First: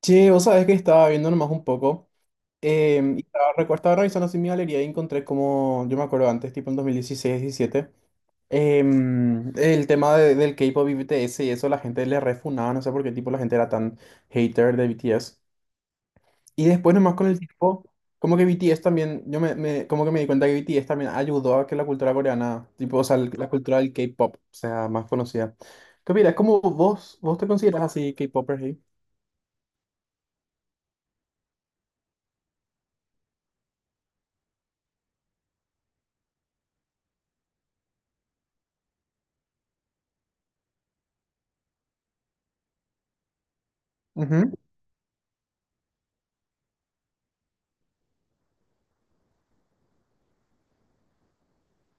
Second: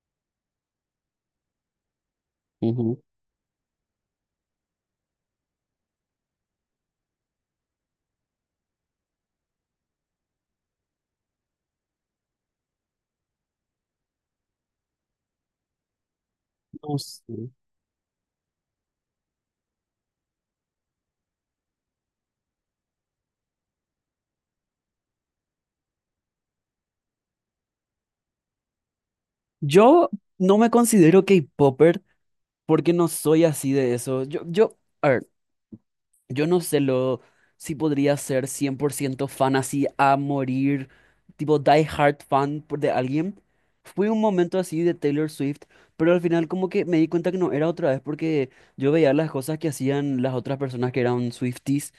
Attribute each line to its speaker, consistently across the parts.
Speaker 1: Che, vos sabés que estaba viendo nomás un poco.
Speaker 2: Ujú.
Speaker 1: Y estaba, estaba revisando así mi galería y encontré como, yo me acuerdo antes, tipo en 2016-17, el tema del K-pop y BTS y eso, la gente le refunaba, no sé por qué tipo la gente era tan hater de BTS. Y después
Speaker 2: No
Speaker 1: nomás con el
Speaker 2: sé.
Speaker 1: tiempo, como que BTS también, como que me di cuenta que BTS también ayudó a que la cultura coreana, tipo, o sea, la cultura del K-pop sea más conocida. ¿Qué opinas? ¿Cómo vos te consideras así K-popper? Sí,
Speaker 2: Yo no me considero K-popper porque no soy así de eso. Yo, a ver, yo no sé lo si podría ser 100% fan así a morir, tipo die hard fan de alguien. Fui un
Speaker 1: ujú,
Speaker 2: momento así de Taylor Swift, pero al final como que me di cuenta que no era otra vez porque yo veía las cosas que hacían las otras personas que eran Swifties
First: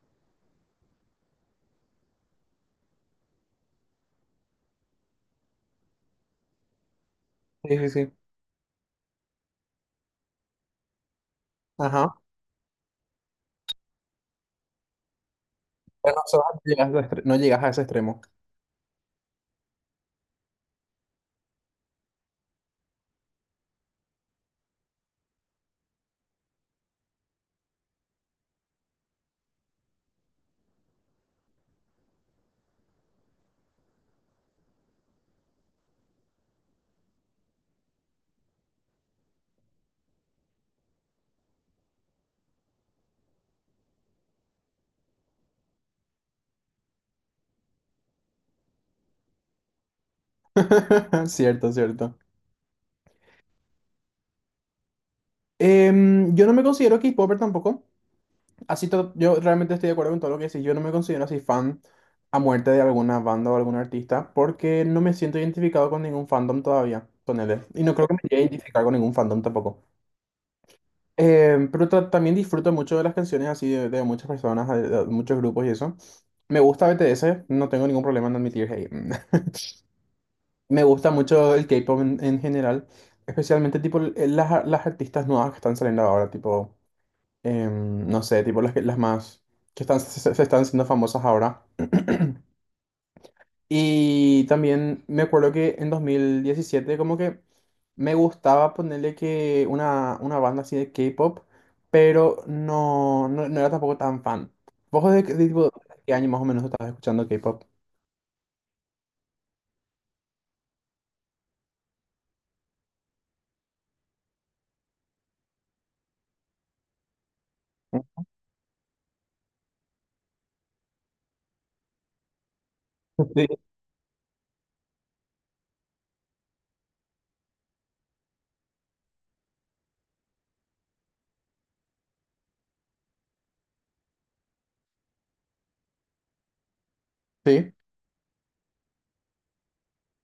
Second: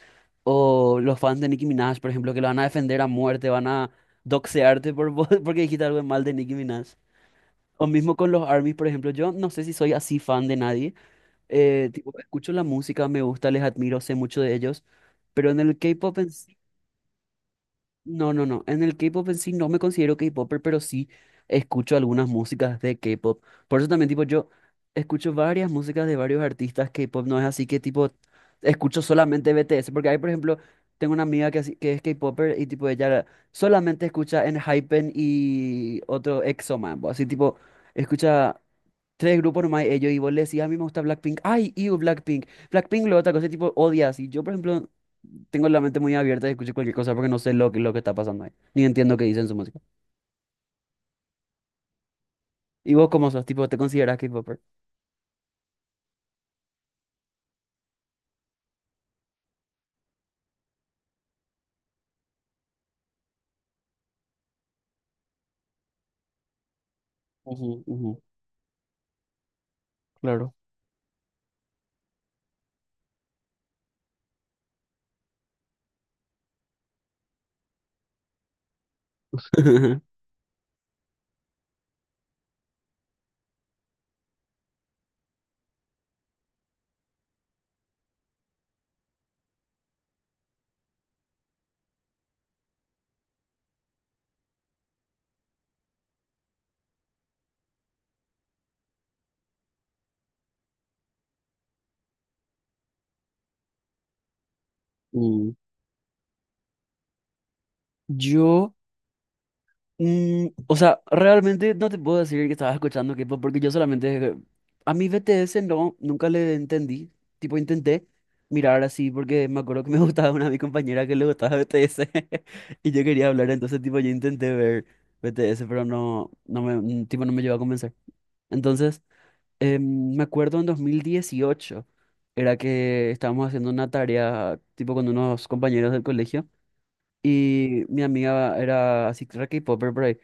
Speaker 2: o los fans de Nicki Minaj, por ejemplo, que lo van a defender a muerte, van a doxearte porque dijiste algo mal de Nicki Minaj. O
Speaker 1: sí, sí,
Speaker 2: mismo con los ARMYs, por ejemplo, yo no sé si soy así fan de nadie.
Speaker 1: sí.
Speaker 2: Tipo, escucho la música, me gusta, les admiro, sé mucho de ellos. Pero en el K-pop
Speaker 1: Bueno,
Speaker 2: en
Speaker 1: eso
Speaker 2: sí,
Speaker 1: no llegas a ese extremo.
Speaker 2: no, no, no. En el K-pop en sí no me considero K-popper, pero sí escucho algunas músicas de K-pop. Por eso también, tipo, yo escucho varias músicas de varios artistas K-pop. No es así que, tipo, escucho solamente BTS. Porque hay, por ejemplo, tengo una amiga que, que es K-popper y, tipo, ella solamente escucha en Hypen y otro EXO, man. Así, tipo, escucha. Tres grupos nomás, ellos, y vos le decís, a mí me gusta Blackpink, ay, ew, Blackpink, Blackpink, lo otra cosa, tipo, odias, y yo, por ejemplo, tengo la mente muy abierta y escucho cualquier cosa porque no sé lo que está pasando ahí, ni entiendo qué dicen su música.
Speaker 1: Cierto, cierto.
Speaker 2: ¿Y vos cómo sos? Tipo, ¿te consideras K-popper?
Speaker 1: Yo no me considero K-popper tampoco. Así yo realmente estoy de acuerdo con todo lo que decís. Yo no me considero así fan a muerte de alguna banda o algún artista porque no me siento identificado con ningún fandom todavía, ponele. Y
Speaker 2: Ujú,
Speaker 1: no creo
Speaker 2: ujú,
Speaker 1: que me llegue a identificar con ningún fandom tampoco.
Speaker 2: claro.
Speaker 1: Pero también disfruto mucho de las canciones así de muchas personas, de muchos grupos y eso. Me gusta BTS, no tengo ningún problema en admitir, hey. Me gusta mucho el K-pop en general, especialmente tipo las artistas nuevas que están saliendo ahora, tipo, no sé, tipo las más que están, se están siendo famosas ahora. Y también me acuerdo que en 2017 como que me gustaba ponerle que una banda así de K-pop, pero no era tampoco tan fan. ¿Vos de, qué- de
Speaker 2: Mm.
Speaker 1: tipo, qué año más o menos estabas escuchando K-pop?
Speaker 2: Yo, o sea, realmente no te puedo decir que estaba escuchando K-pop porque yo solamente a mi BTS no, nunca le entendí. Tipo, intenté mirar así porque me acuerdo que me gustaba una de mis compañeras que le gustaba BTS y yo quería
Speaker 1: Sí,
Speaker 2: hablar, entonces tipo yo intenté ver BTS, pero no, no me, tipo no me llevó a convencer. Entonces, me acuerdo en 2018 era que estábamos haciendo una tarea tipo con unos compañeros del colegio.
Speaker 1: sí,
Speaker 2: Y mi amiga era así, re K-popper por ahí.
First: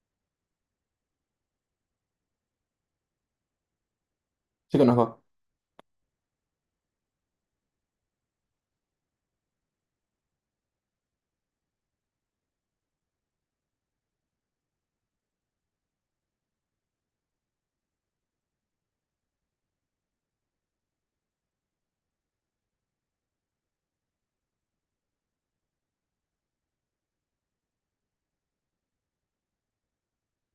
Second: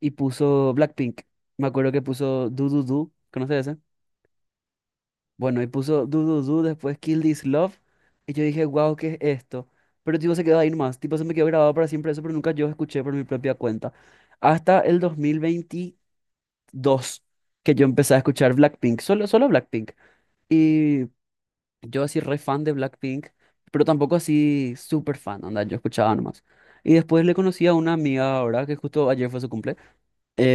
Speaker 2: Y puso Blackpink. Me acuerdo que puso Do Do Do. ¿Conoces ese?
Speaker 1: sí conozco.
Speaker 2: Bueno, y puso Do Do Do, después Kill This Love. Y yo dije, wow, ¿qué es esto? Pero tipo se quedó ahí nomás. Tipo se me quedó grabado para siempre eso, pero nunca yo escuché por mi propia cuenta. Hasta el 2022 que yo empecé a escuchar Blackpink. Solo, solo Blackpink. Y yo así re fan de Blackpink, pero tampoco así súper fan, anda, yo escuchaba nomás. Y después le conocí a una amiga ahora, que justo ayer fue su cumple.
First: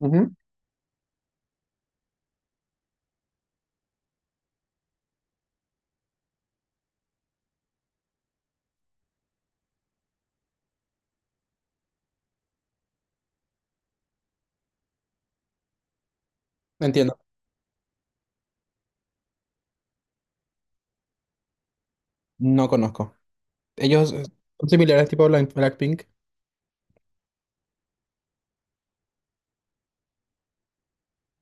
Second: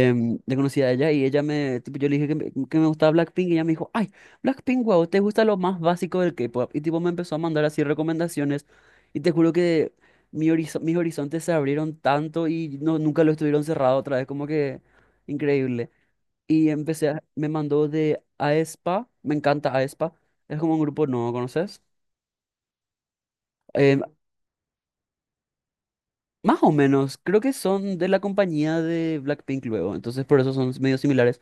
Speaker 1: Ujú,
Speaker 2: Le conocí a ella y ella me, tipo, yo le dije que me gustaba Blackpink y ella me dijo, ay, Blackpink, wow, te gusta lo más básico del K-pop. Y tipo me empezó a mandar así recomendaciones y te juro que mi mis horizontes se abrieron tanto y no, nunca lo estuvieron cerrado otra vez, como que increíble. Y empecé,
Speaker 1: entiendo,
Speaker 2: me mandó de aespa, me encanta aespa, es como un grupo nuevo, ¿conoces?
Speaker 1: no conozco.
Speaker 2: Eh,
Speaker 1: Ellos son similares tipo Blackpink.
Speaker 2: más o menos, creo que son de la compañía de Blackpink luego, entonces por eso son medio similares,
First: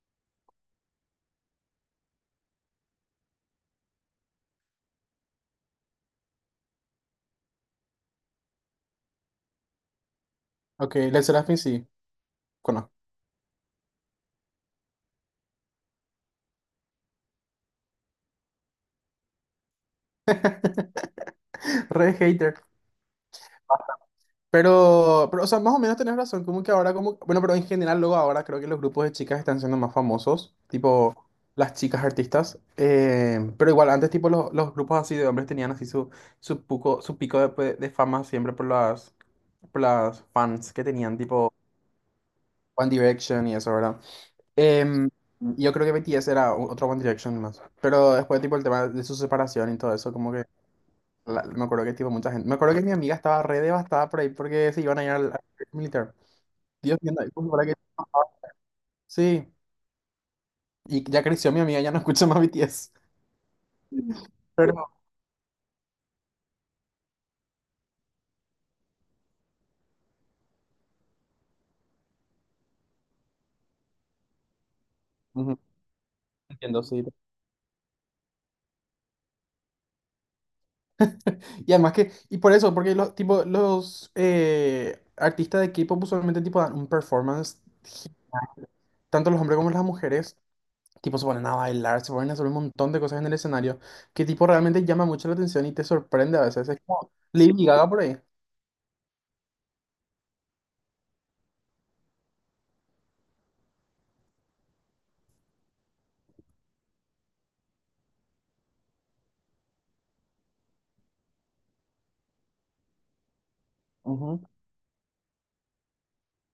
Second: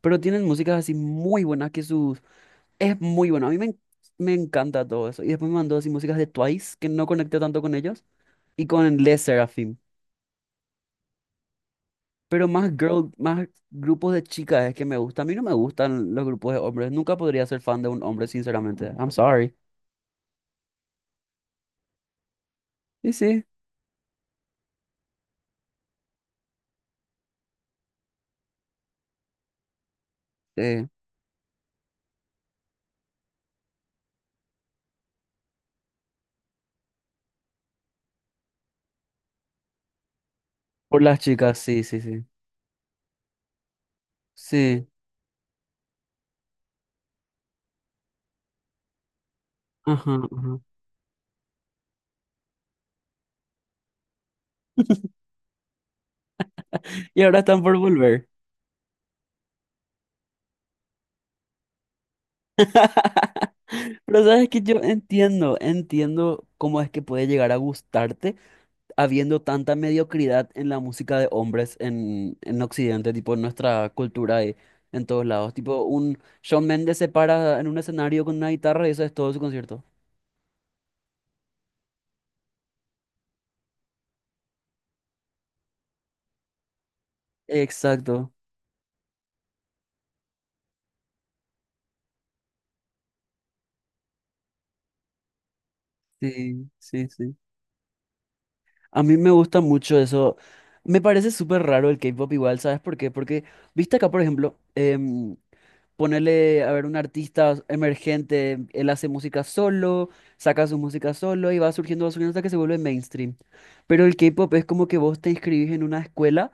Speaker 2: pero tienen músicas así muy buenas que sus. Es muy bueno, a mí me, me encanta todo eso. Y después me mandó así músicas de Twice, que no conecté tanto con ellos, y con Les Seraphim.
Speaker 1: Ok, Led Serafin sí,
Speaker 2: Pero más
Speaker 1: conozco.
Speaker 2: girl, más grupos de chicas es que me gusta. A mí no me gustan los grupos de hombres, nunca podría ser fan de un hombre, sinceramente. I'm sorry.
Speaker 1: Re hater.
Speaker 2: Y sí, sí.
Speaker 1: O sea, más o menos tenés razón, como que ahora, como, bueno, pero en general luego ahora creo que los grupos de chicas están siendo más famosos,
Speaker 2: eh,
Speaker 1: tipo las chicas artistas, pero igual antes tipo los grupos así de hombres tenían así su pico de, pues, de fama siempre por las fans que
Speaker 2: Por
Speaker 1: tenían,
Speaker 2: las
Speaker 1: tipo
Speaker 2: chicas, sí, sí, sí.
Speaker 1: One Direction y eso, ¿verdad?
Speaker 2: Sí.
Speaker 1: Em, yo creo que BTS era otro One Direction más. Pero después, tipo, el tema de su separación y todo eso,
Speaker 2: Ajá,
Speaker 1: como que
Speaker 2: ajá.
Speaker 1: me acuerdo que, tipo, mucha gente. Me acuerdo que mi amiga estaba re devastada por ahí porque se iban a ir al militar. Dios mío,
Speaker 2: Y ahora
Speaker 1: ¿cómo
Speaker 2: están
Speaker 1: para que?
Speaker 2: por volver.
Speaker 1: Sí, y ya creció mi amiga, ya no escucha más BTS.
Speaker 2: Pero sabes que yo
Speaker 1: Pero.
Speaker 2: entiendo, entiendo cómo es que puede llegar a gustarte habiendo tanta mediocridad en la música de hombres en Occidente, tipo en nuestra cultura y en todos lados.
Speaker 1: Ujú,
Speaker 2: Tipo, un Shawn
Speaker 1: entiendo,
Speaker 2: Mendes
Speaker 1: sí.
Speaker 2: se para en un escenario con una guitarra y eso es todo su concierto.
Speaker 1: Y además que, y por eso, porque los, tipo, los artistas de K-pop usualmente tipo dan un performance,
Speaker 2: Exacto,
Speaker 1: tanto los hombres como las mujeres. Tipo, se ponen a bailar, se ponen a hacer un montón de cosas en el escenario que tipo realmente llama mucho la atención y te sorprende a
Speaker 2: sí,
Speaker 1: veces. Es
Speaker 2: sí,
Speaker 1: como
Speaker 2: sí.
Speaker 1: Lady Gaga por ahí.
Speaker 2: A mí me gusta mucho eso. Me parece súper raro el K-pop igual, ¿sabes por qué? Porque, viste acá, por ejemplo, ponerle a ver, un artista emergente, él hace música solo, saca su música solo y va surgiendo hasta que se vuelve mainstream. Pero el
Speaker 1: Ujú.
Speaker 2: K-pop es como que vos te inscribís en una escuela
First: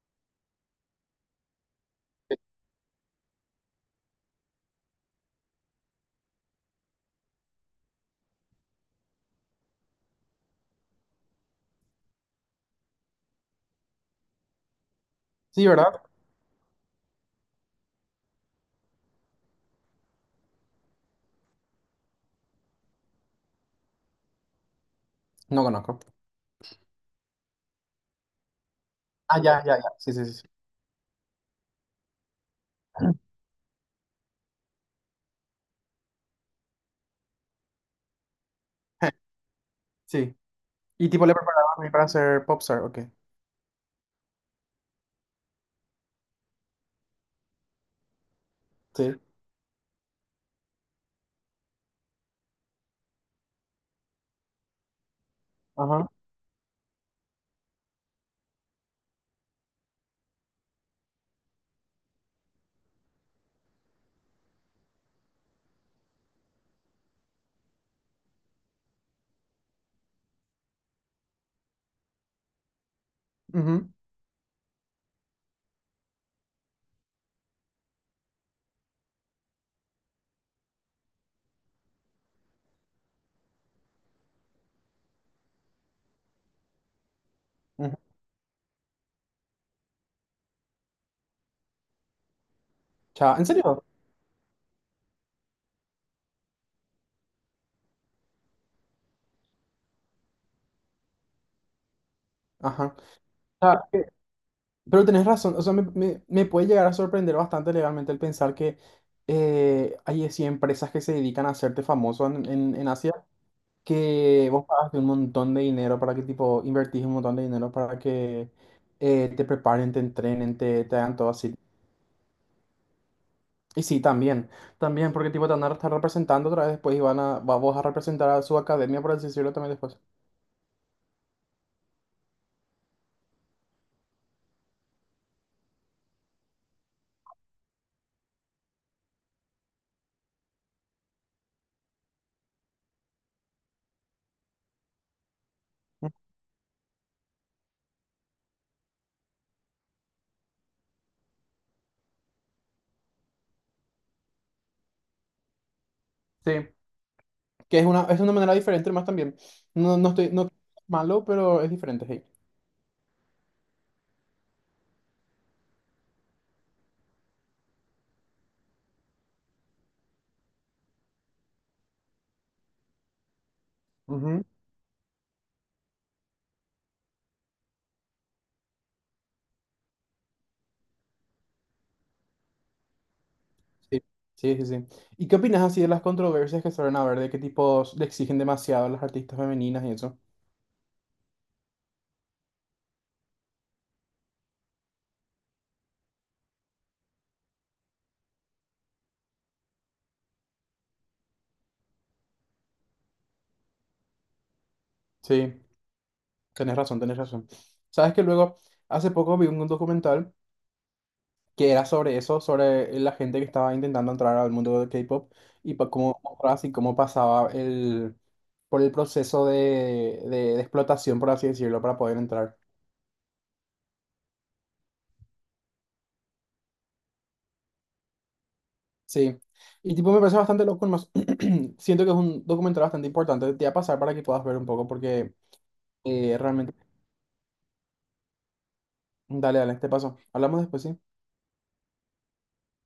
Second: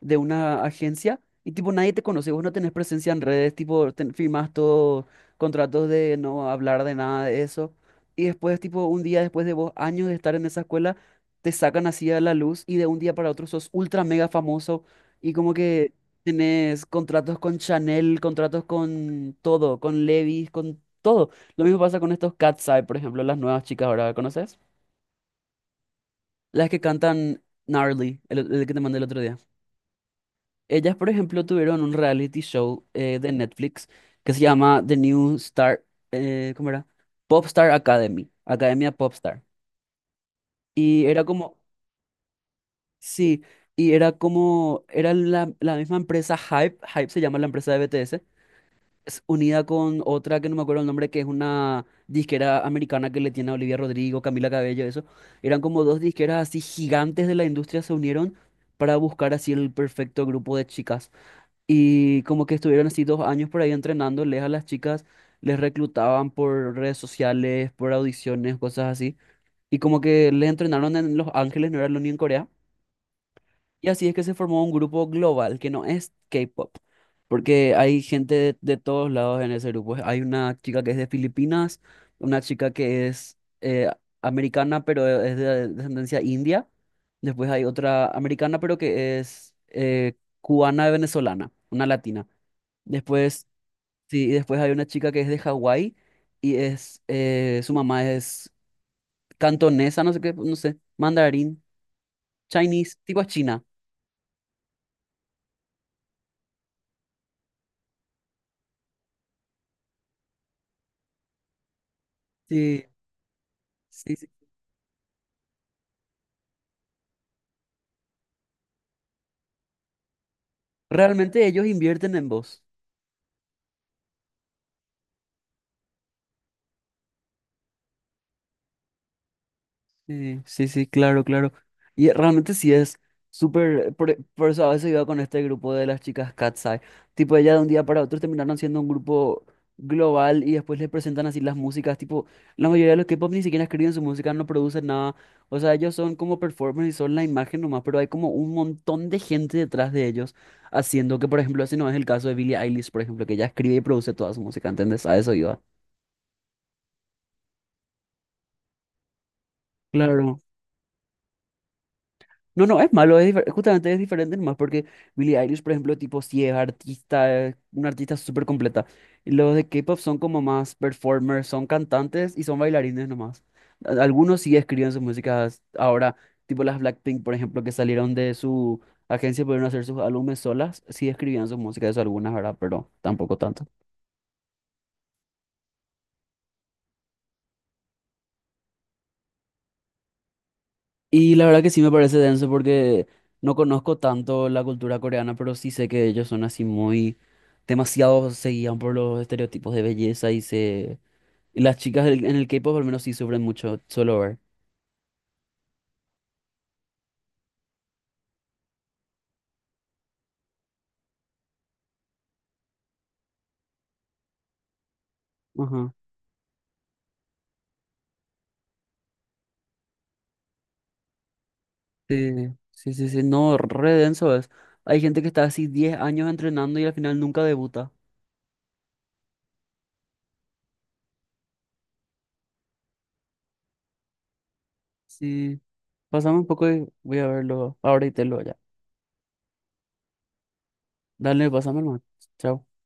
Speaker 2: de una agencia y tipo nadie te conoce, vos no tenés presencia en redes, tipo firmás todos contratos de no hablar de nada de eso. Y después, tipo, un día después de vos, años de estar en esa escuela, te sacan así a la luz y de un día para otro sos ultra mega famoso y como
Speaker 1: Sí,
Speaker 2: que
Speaker 1: ¿verdad?
Speaker 2: tenés contratos con Chanel, contratos con todo, con Levi's, con todo. Lo mismo pasa con estos Cat's Eye, por ejemplo, las nuevas chicas ahora, ¿conoces?
Speaker 1: No conozco.
Speaker 2: Las que cantan Gnarly, el que te mandé el otro día.
Speaker 1: Ah, ya, ya, ya. Sí, sí, sí. Sí.
Speaker 2: Ellas, por ejemplo, tuvieron un reality show de Netflix que se llama The New Star, ¿cómo era? Popstar Academy, Academia Popstar.
Speaker 1: Sí.
Speaker 2: Y
Speaker 1: Y
Speaker 2: era
Speaker 1: tipo le
Speaker 2: como,
Speaker 1: preparaban para ser popstar, ok.
Speaker 2: sí, y era como, era la misma empresa Hype se llama la empresa de BTS,
Speaker 1: Sí.
Speaker 2: es unida con otra que no me acuerdo el nombre, que es una disquera americana que le tiene a Olivia Rodrigo, Camila Cabello, eso. Eran como dos
Speaker 1: Ajá.
Speaker 2: disqueras así gigantes de la industria se unieron para buscar así el perfecto grupo de chicas. Y como que estuvieron así 2 años por ahí entrenándoles a las chicas, les reclutaban por redes sociales, por audiciones, cosas así. Y como que les entrenaron en Los Ángeles, no era lo ni en Corea. Y
Speaker 1: Ujú,
Speaker 2: así es que se formó un grupo global que no es K-pop, porque hay gente de todos lados en ese grupo. Hay una chica que es de Filipinas, una chica que es americana, pero es de descendencia india. Después hay
Speaker 1: ujú.
Speaker 2: otra americana, pero que es cubana venezolana, una latina.
Speaker 1: Cha, ¿en
Speaker 2: Después,
Speaker 1: serio?
Speaker 2: sí, y después hay una chica que es de Hawái y es, su mamá es cantonesa, no sé qué, no sé, mandarín, Chinese,
Speaker 1: Ajá.
Speaker 2: tipo China.
Speaker 1: Cha, pero tenés razón. O sea, me puede llegar a sorprender bastante legalmente el pensar que hay así empresas que se dedican a hacerte famoso
Speaker 2: Sí,
Speaker 1: en Asia,
Speaker 2: sí, sí.
Speaker 1: que vos pagaste un montón de dinero para que, tipo, invertís un montón de dinero para que te preparen, te entrenen, te hagan todo
Speaker 2: Realmente
Speaker 1: así.
Speaker 2: ellos invierten en vos.
Speaker 1: Y sí, también, también, porque, tipo, te van a estar representando otra vez después y van vos a representar a su academia, por así decirlo, también después.
Speaker 2: Sí, sí, sí, claro, claro. Y realmente sí es súper. Por eso a veces iba con este grupo de las chicas Katseye. Tipo, ellas de un día para otro terminaron siendo un grupo global y después les presentan así las músicas. Tipo, la mayoría de los K-pop ni siquiera escriben su música, no producen nada. O sea, ellos son como performers y son la imagen nomás, pero hay como un montón de gente detrás de ellos haciendo que, por ejemplo, ese no es el caso de Billie Eilish, por ejemplo, que ella escribe y produce toda su música, ¿entendés? A eso iba.
Speaker 1: Sí, que es es una manera diferente más también. No, no estoy,
Speaker 2: Claro.
Speaker 1: no es malo, pero es diferente, hey.
Speaker 2: No, no, es malo, es justamente es diferente nomás porque Billie Eilish, por ejemplo, tipo, sí es artista, es una artista súper completa. Los de K-pop son como más performers, son cantantes y son bailarines nomás. Algunos
Speaker 1: Ujú.
Speaker 2: sí escriben sus músicas ahora, tipo las Blackpink, por ejemplo, que salieron de su agencia, pudieron hacer sus álbumes solas, sí escribían sus músicas, eso algunas, ¿verdad? Pero tampoco tanto.
Speaker 1: Sí, sí, sí, sí. ¿Y qué opinas así de las controversias que suelen haber, de qué tipos le exigen demasiado a las artistas femeninas y eso?
Speaker 2: Y la verdad que sí me parece denso porque no conozco tanto la cultura coreana, pero sí sé que ellos son así muy demasiado se guían por los estereotipos de belleza y se. Y las chicas en el K-pop al menos sí sufren mucho, solo ver.
Speaker 1: Sí. Tenés razón, tenés razón. Sabes que luego, hace poco vi un documental que era sobre eso, sobre la gente que estaba intentando entrar al mundo del K-pop y
Speaker 2: Ajá.
Speaker 1: cómo, así cómo pasaba el, por el proceso de explotación, por así decirlo, para poder
Speaker 2: Sí,
Speaker 1: entrar.
Speaker 2: sí, sí, sí, no, re denso es. Hay gente que está así 10 años entrenando y al final nunca debuta.
Speaker 1: Sí. Y tipo, me parece bastante loco, más siento que es un documental bastante importante. Te voy a pasar para que puedas ver un poco porque
Speaker 2: Sí, pasame un poco
Speaker 1: realmente,
Speaker 2: y voy a verlo ahora y te lo ya.
Speaker 1: dale, dale, te paso. Hablamos después, ¿sí?
Speaker 2: Dale, pasame, hermano. Chao.